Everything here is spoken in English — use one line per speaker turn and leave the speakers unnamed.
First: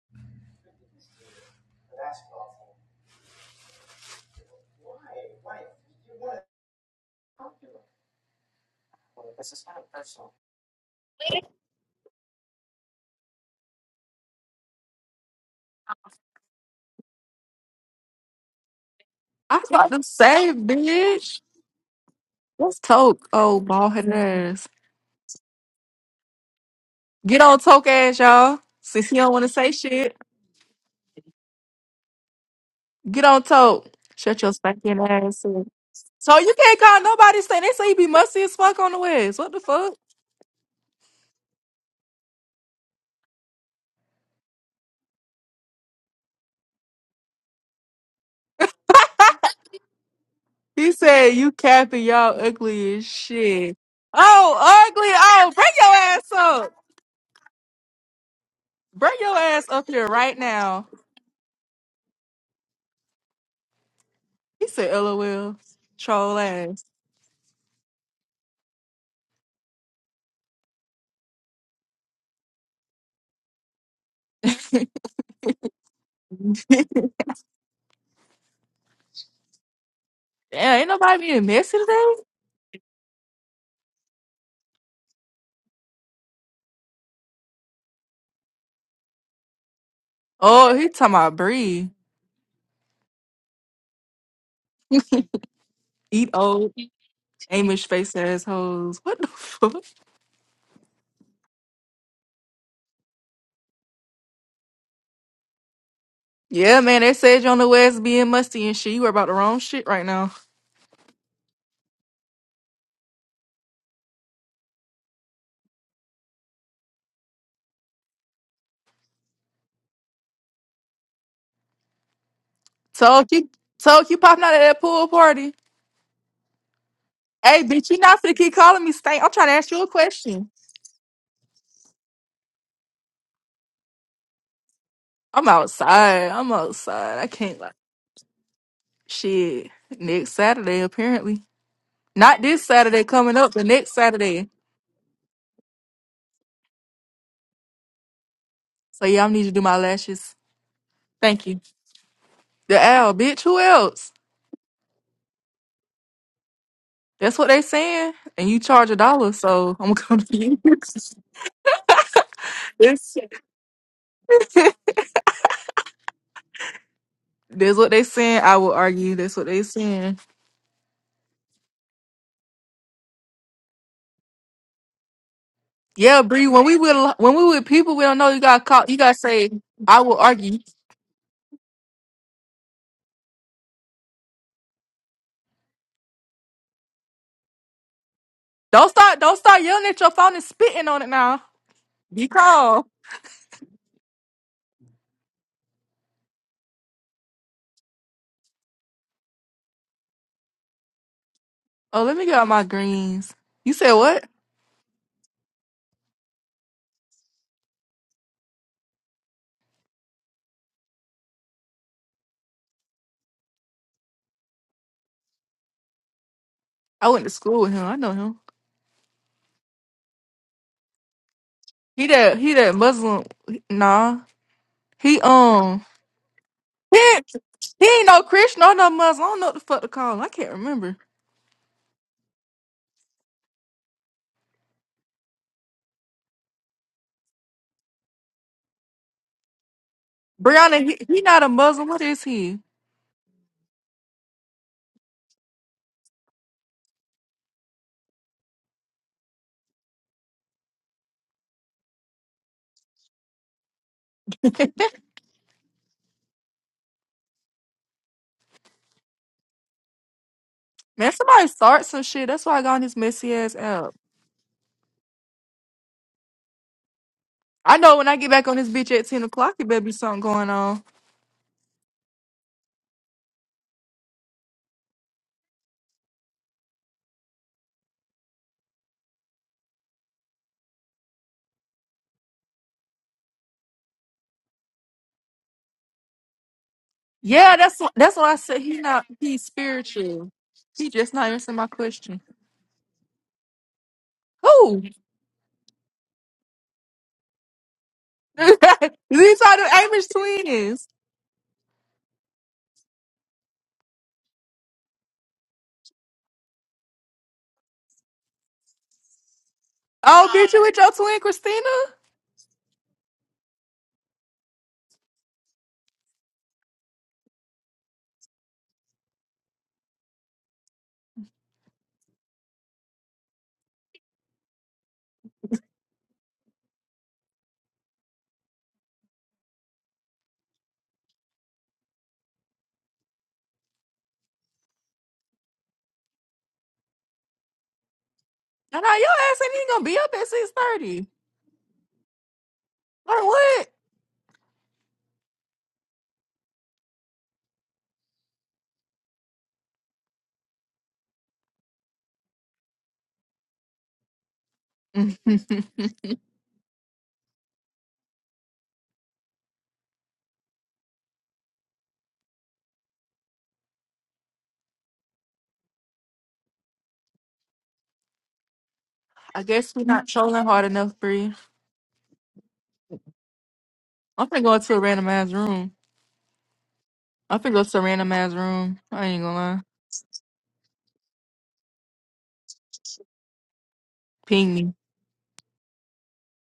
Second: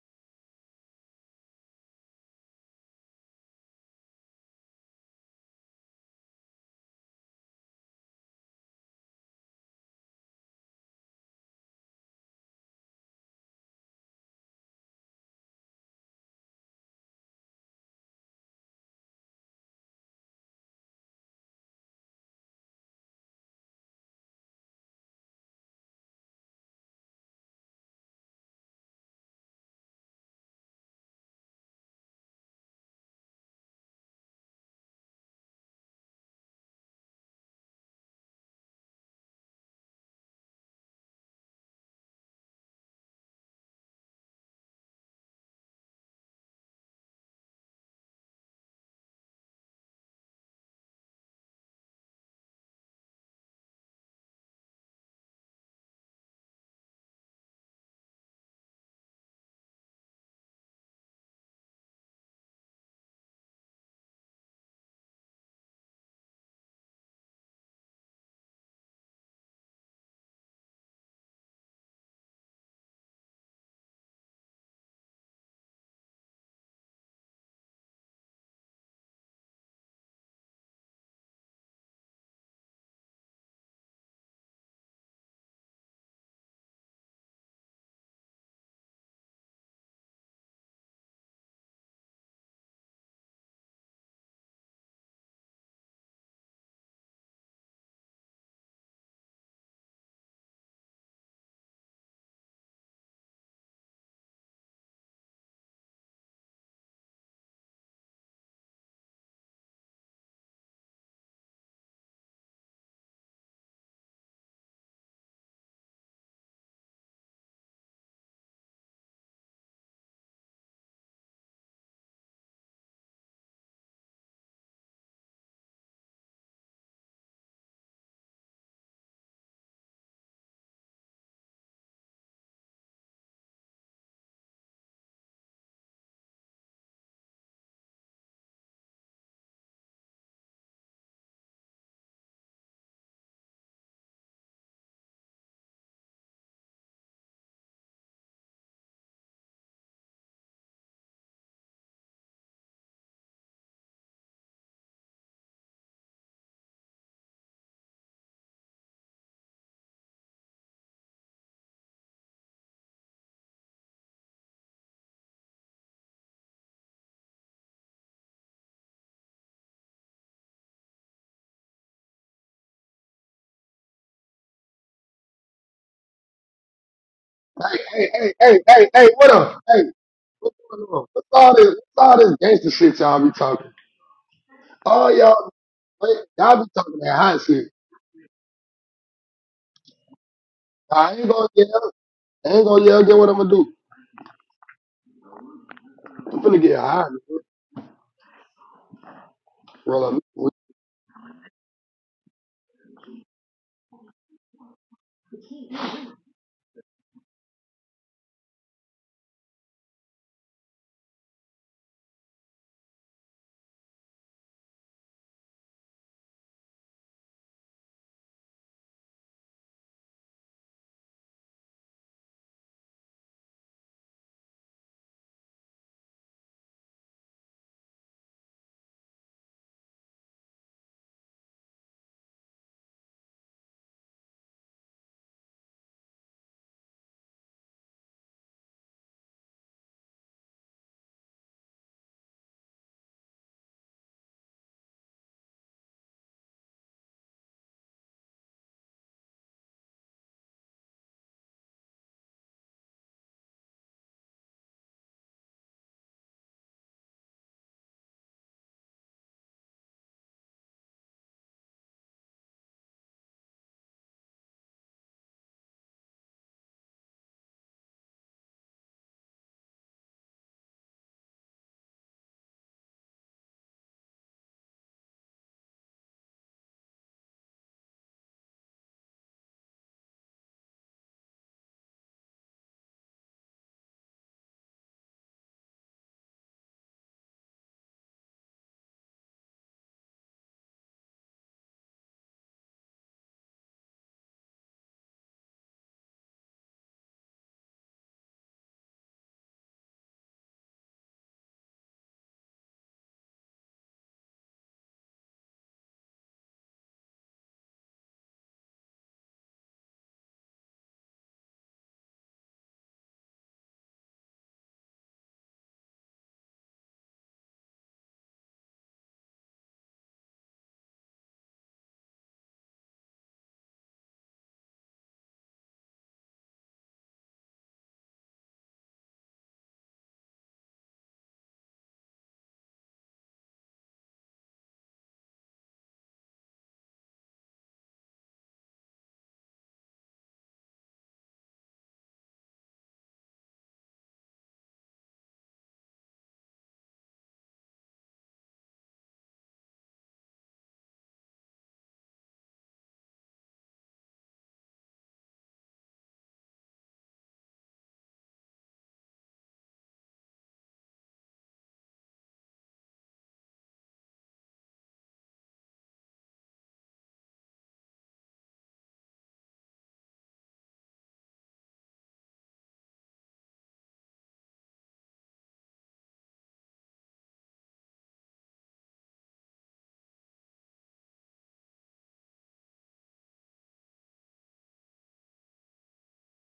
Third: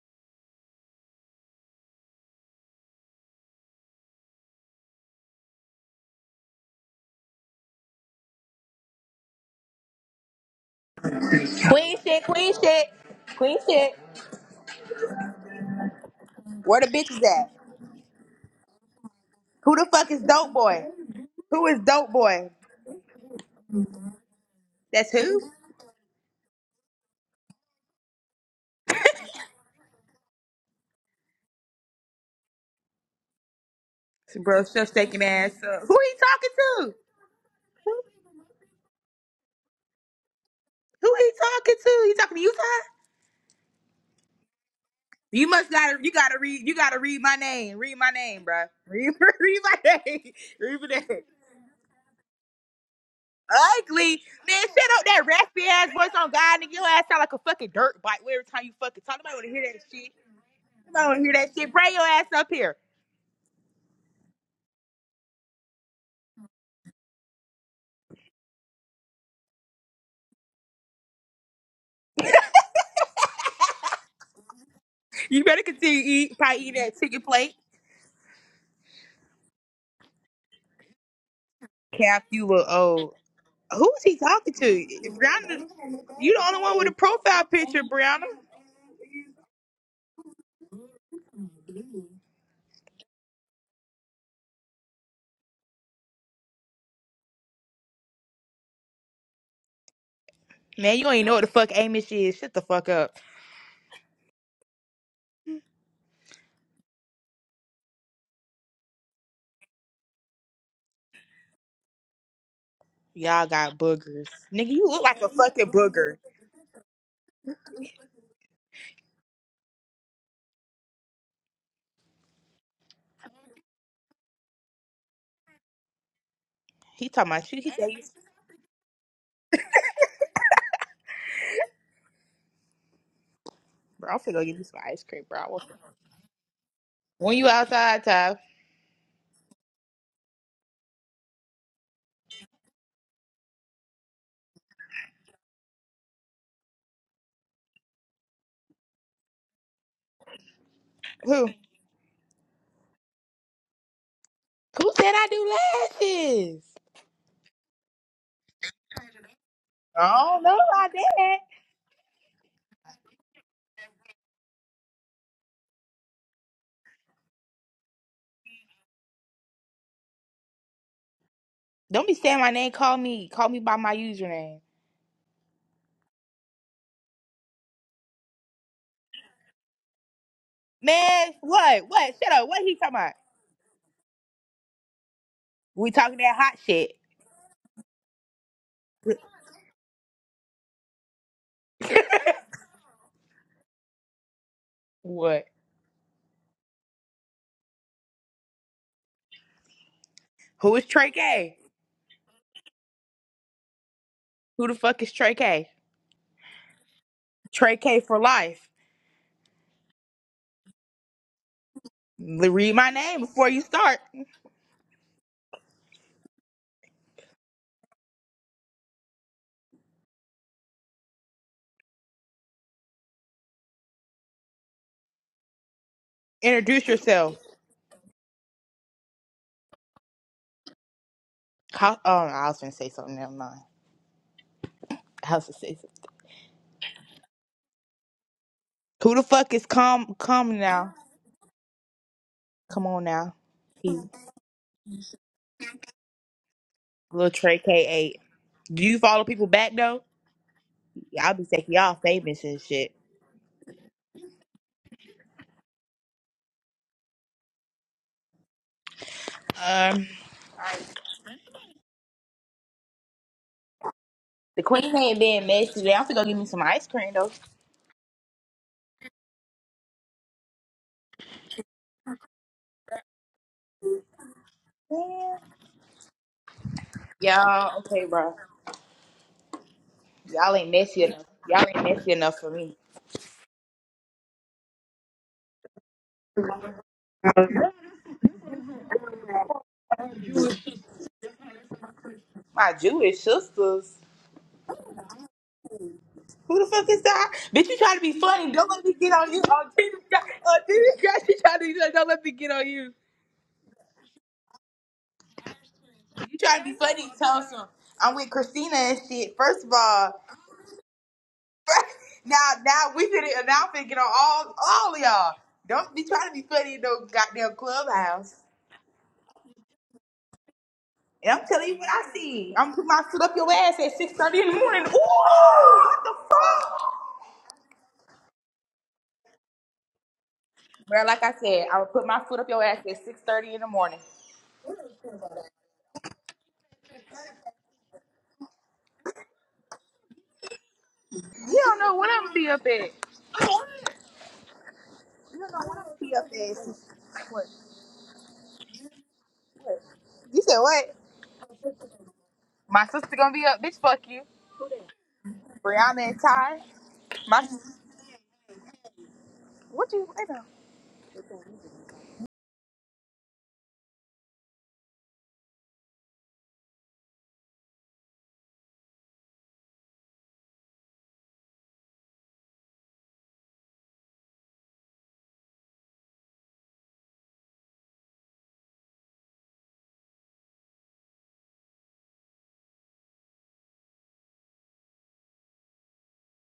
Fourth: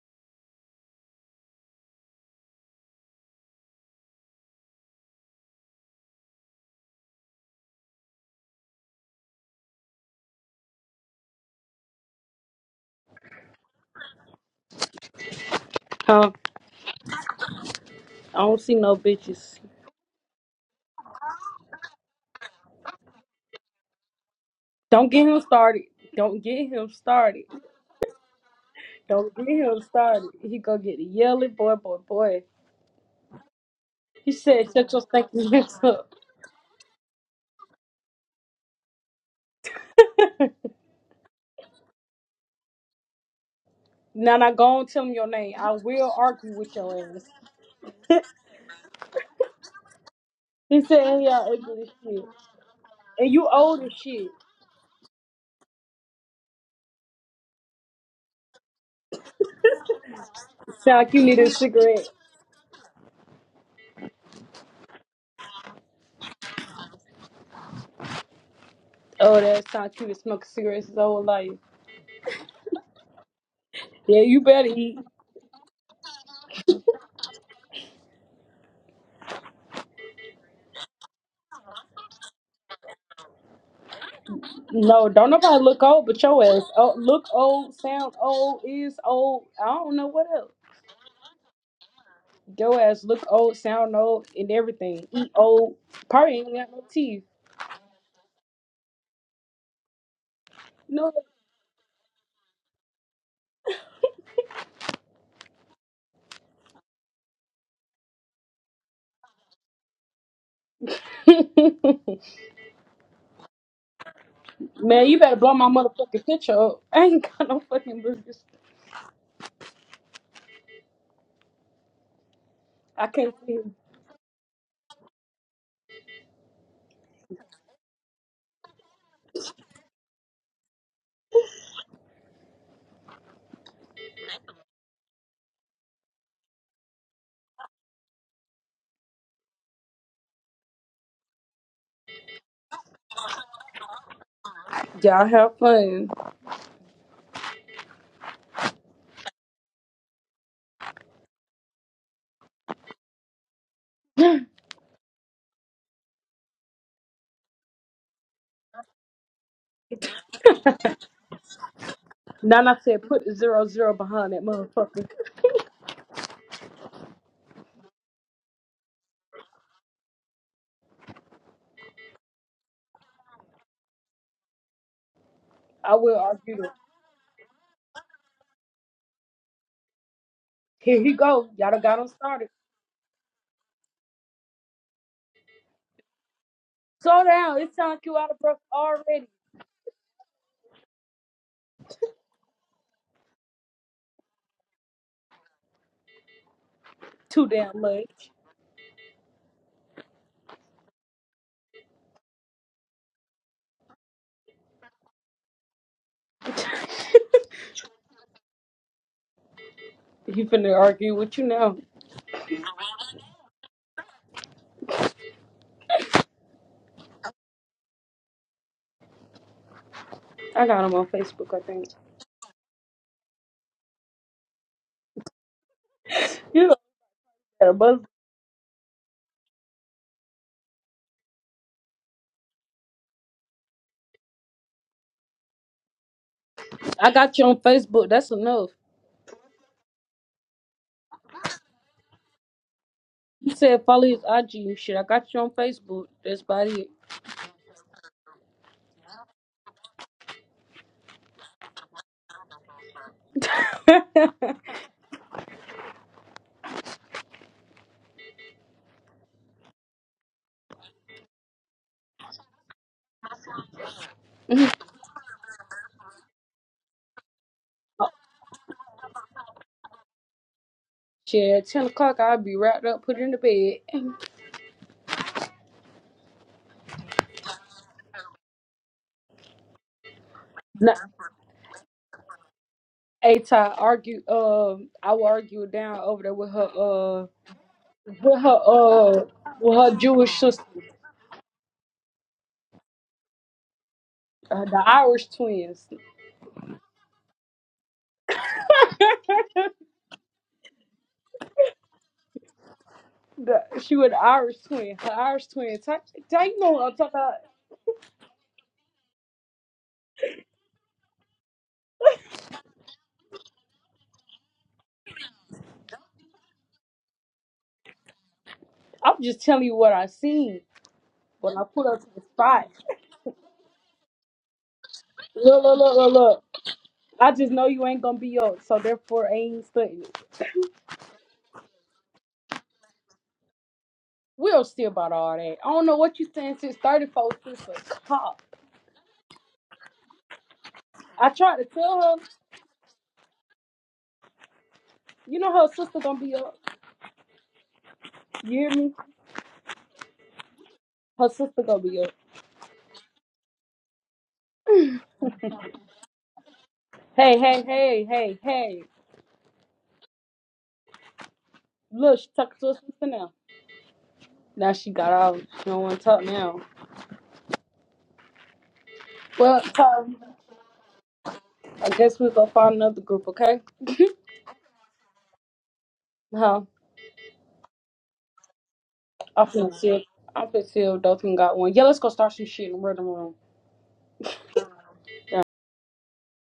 Queen shit, queen shit, queen shit.
Huh?
Where the bitches at?
I don't see no bitches.
Who the
Fuck this
fuck is dope boy?
bitch.
Who is dope boy?
Let's talk. Oh, bald head ass.
Don't
That's
get him
who?
started. Don't get him
Get
started.
on talk ass, y'all. Since he don't
Don't
want to
get
say
him
shit,
started. He gonna get yelly, boy, boy, boy.
get on talk.
He
Shut your
Bro,
said, shut
just
spanking
your
shaking
ass
ass
stinking
up.
ass
up. Who
up.
he
So
talking
you can't
to?
call nobody saying they say you be musty as fuck on the west. What the fuck?
Who he talking to? He talking to you, Ty?
Now, now, go and tell him your
You
name. I
must gotta, you
will
gotta
argue
read,
with
you gotta
your
read
ass.
my name. Read my name, bro. Read, read my name. Read
he
my
He
said,
name.
hey,
said you
y'all ugly as
capping
shit.
y'all ugly as
And you
shit.
old as
Ugly
shit.
man,
Oh,
shut up
ugly.
that
Oh,
raspy
bring
ass
your
voice on
ass
God, nigga.
up.
Your ass sound like a fucking dirt bike every time you fucking
Bring
talk.
your
Nobody wanna
ass
hear that
up here
shit.
right now.
Sound
Nobody
like
wanna
you
hear
need a
that shit. Bring your
cigarette.
ass up here.
He said, LOL. Troll ass.
Oh, that sound like you been smoking cigarettes his whole life. Yeah, you better eat.
You better continue to eat, probably eating
Damn,
that chicken plate.
ain't nobody being messy today.
Cap, you look old. Who is he talking to?
No, don't nobody
Brianna,
look old but
you
your
the only
ass.
one with a
Oh, look
profile
old,
picture,
sound
Brianna.
old, is old. I don't know what else.
Oh, he talking about Bree.
Your ass look old, sound old, and everything. Eat old.
Eat
Probably ain't
old
got no teeth.
Amish face assholes. What the fuck?
Man, you
No.
don't even know what the fuck Amish is. Shut the fuck up.
Yeah, man, they said you on the west being musty and shit. You were about the wrong shit right now.
Y'all got boogers. Nigga, you look
Man, you
like a
better blow my
fucking booger.
motherfucking picture up. I ain't got no fucking burgers. I
Told
can't
you,
see.
told you popping out at that pool party.
He talking about you.
Hey,
He said,
bitch, you
you-
not finna keep calling me stank. I'm trying to ask you a question.
bro, I'm finna go get you some ice cream, bro.
I'm
I want some.
outside. I'm outside. I
When you
can't like
outside, Ty.
shit. Next Saturday, apparently. Not this Saturday coming up, but next Saturday.
Y'all have fun.
So yeah, I need to do my lashes.
Who?
Thank you. The owl, bitch. Who else?
Who said I do lashes?
That's what they saying. And you charge a dollar, so I'm gonna come
I
to
don't know
you.
about that.
Nana said put
This.
the zero zero behind that motherfucker.
That's what they saying. I would argue. That's what they saying.
Don't be saying my name. Call me. Call me by my username.
I will
Yeah, Bree.
argue
When
that.
we with when we with people we
hey,
don't know,
hey,
you got
hey,
to call.
hey,
You
hey,
got to
what
say.
up? Hey,
I will
what's
argue.
going
Here
on?
you
What's
Man,
go.
all
Y'all
this?
done
what?
got
What's
him
What?
all
Shut
this
up.
started.
What
gangster
he talking
shit
about?
y'all be talking? All y'all,
We talking that hot
y'all be
shit.
talking that
Slow
hot
down.
shit.
It sounds like you out of breath
Don't start.
already.
Don't start yelling at your phone and spitting on
Nah,
it
I ain't
now.
gonna yell.
Be
I ain't
calm.
gonna yell. Get what I'm gonna do.
What?
I'm finna get high.
Too damn much.
Roll up.
Who is Trey K?
Oh, let me get out my greens. You said what?
Who the fuck is Trey K? Trey K for life.
He finna argue with you now.
L- Read my name before you start.
I went to school with him. I know him.
I got him on Facebook, I think.
He that he that Muslim. Nah. He um.
You
Introduce
He,
yourself.
better
he
buzz
ain't no Christian or no Muslim. I don't know what the fuck to call him. I can't remember.
How, oh, I was gonna say something. Never mind. I was gonna say something.
I got you on Facebook. That's enough.
Who the fuck is come come
Brianna,
now?
he, he not a Muslim. What is he?
Come on now.
You said
He,
follow his IG and shit. I got you on Facebook. That's about it.
little Trey K eight. Do you follow people back though? Yeah, I'll be taking y'all famous and shit. Um,
Man, somebody start some shit. That's why I got on this messy ass app.
the queen ain't being messy today. I'm gonna go get me some ice cream though.
I know when I get back on this bitch at ten o'clock, it better be something going on.
Shit, at 10 o'clock, I'll be wrapped up, put in the bed.
Yeah. Yeah. Okay, bro. Y'all ain't
Nah,
messy enough. Y'all ain't messy enough for me.
A-Ty argued, um, I will argue down over there with her, uh,
Yeah, that's wh- that's why I
with her,
said he not
uh,
he's
with her
spiritual.
Jewish sister,
He just not answering my question.
My Jewish sisters.
uh,
Who?
the Irish twins.
Who the fuck is that? Bitch, you try to be
These are
funny. Don't let me get on you. Oh, Jesus
the
Christ.
Amish
Oh,
twins.
Jesus Christ. You try to, don't let me get on you.
the, she was the Irish twin. Her Irish twin. Ta-
You
ta-
try
you
to
know
be
what I'm
funny,
talking about?
Thompson. I'm with Christina and shit. First of all,
Oh, bitch, you with your twin Christina?
now, now we did it. Now I'm finna get on all, all of y'all. Don't be trying to be funny in no goddamn clubhouse.
I'm just telling you what I seen
And I'm
when I
telling you
put
what
up to
I
the
see. I'm
spot.
putting my foot up your ass at 6.30 in the morning. Ooh,
Look, look, look,
what
look,
the
look.
fuck?
I just know you ain't gonna be up, so therefore I ain't studying it.
Girl, like I said, I would put my foot up your ass at six thirty in the morning.
We will see about all that. I don't know what you saying since 34 sister. Cop.
And now your ass ain't even gonna be up at six thirty.
I tried
You
to
don't know
tell
what I'm
her,
gonna be up at.
Like what?
you know her sister
Be
gonna
up
be up.
at.
You hear me?
You said what?
Her sister gonna be up.
My sister gonna be up, bitch. Fuck you, Brianna and Ty.
Hey,
My
hey,
sis-
hey, hey, hey.
what you? wait a minute.
Look, she talking to her sister now. Now she got out. She don't wanna talk now.
I
Well,
guess
Ty,
we not trolling hard enough, Bree.
I guess we'll go find another group, okay?
I'm finna go into a randomized room.
Huh?
I'm finna go to a randomized room. I ain't gonna
I'm
lie.
finna see if, I'm finna see if Dothan got one. Yeah, let's go start some shit in the rhythm room.
Ping me.
Yeah.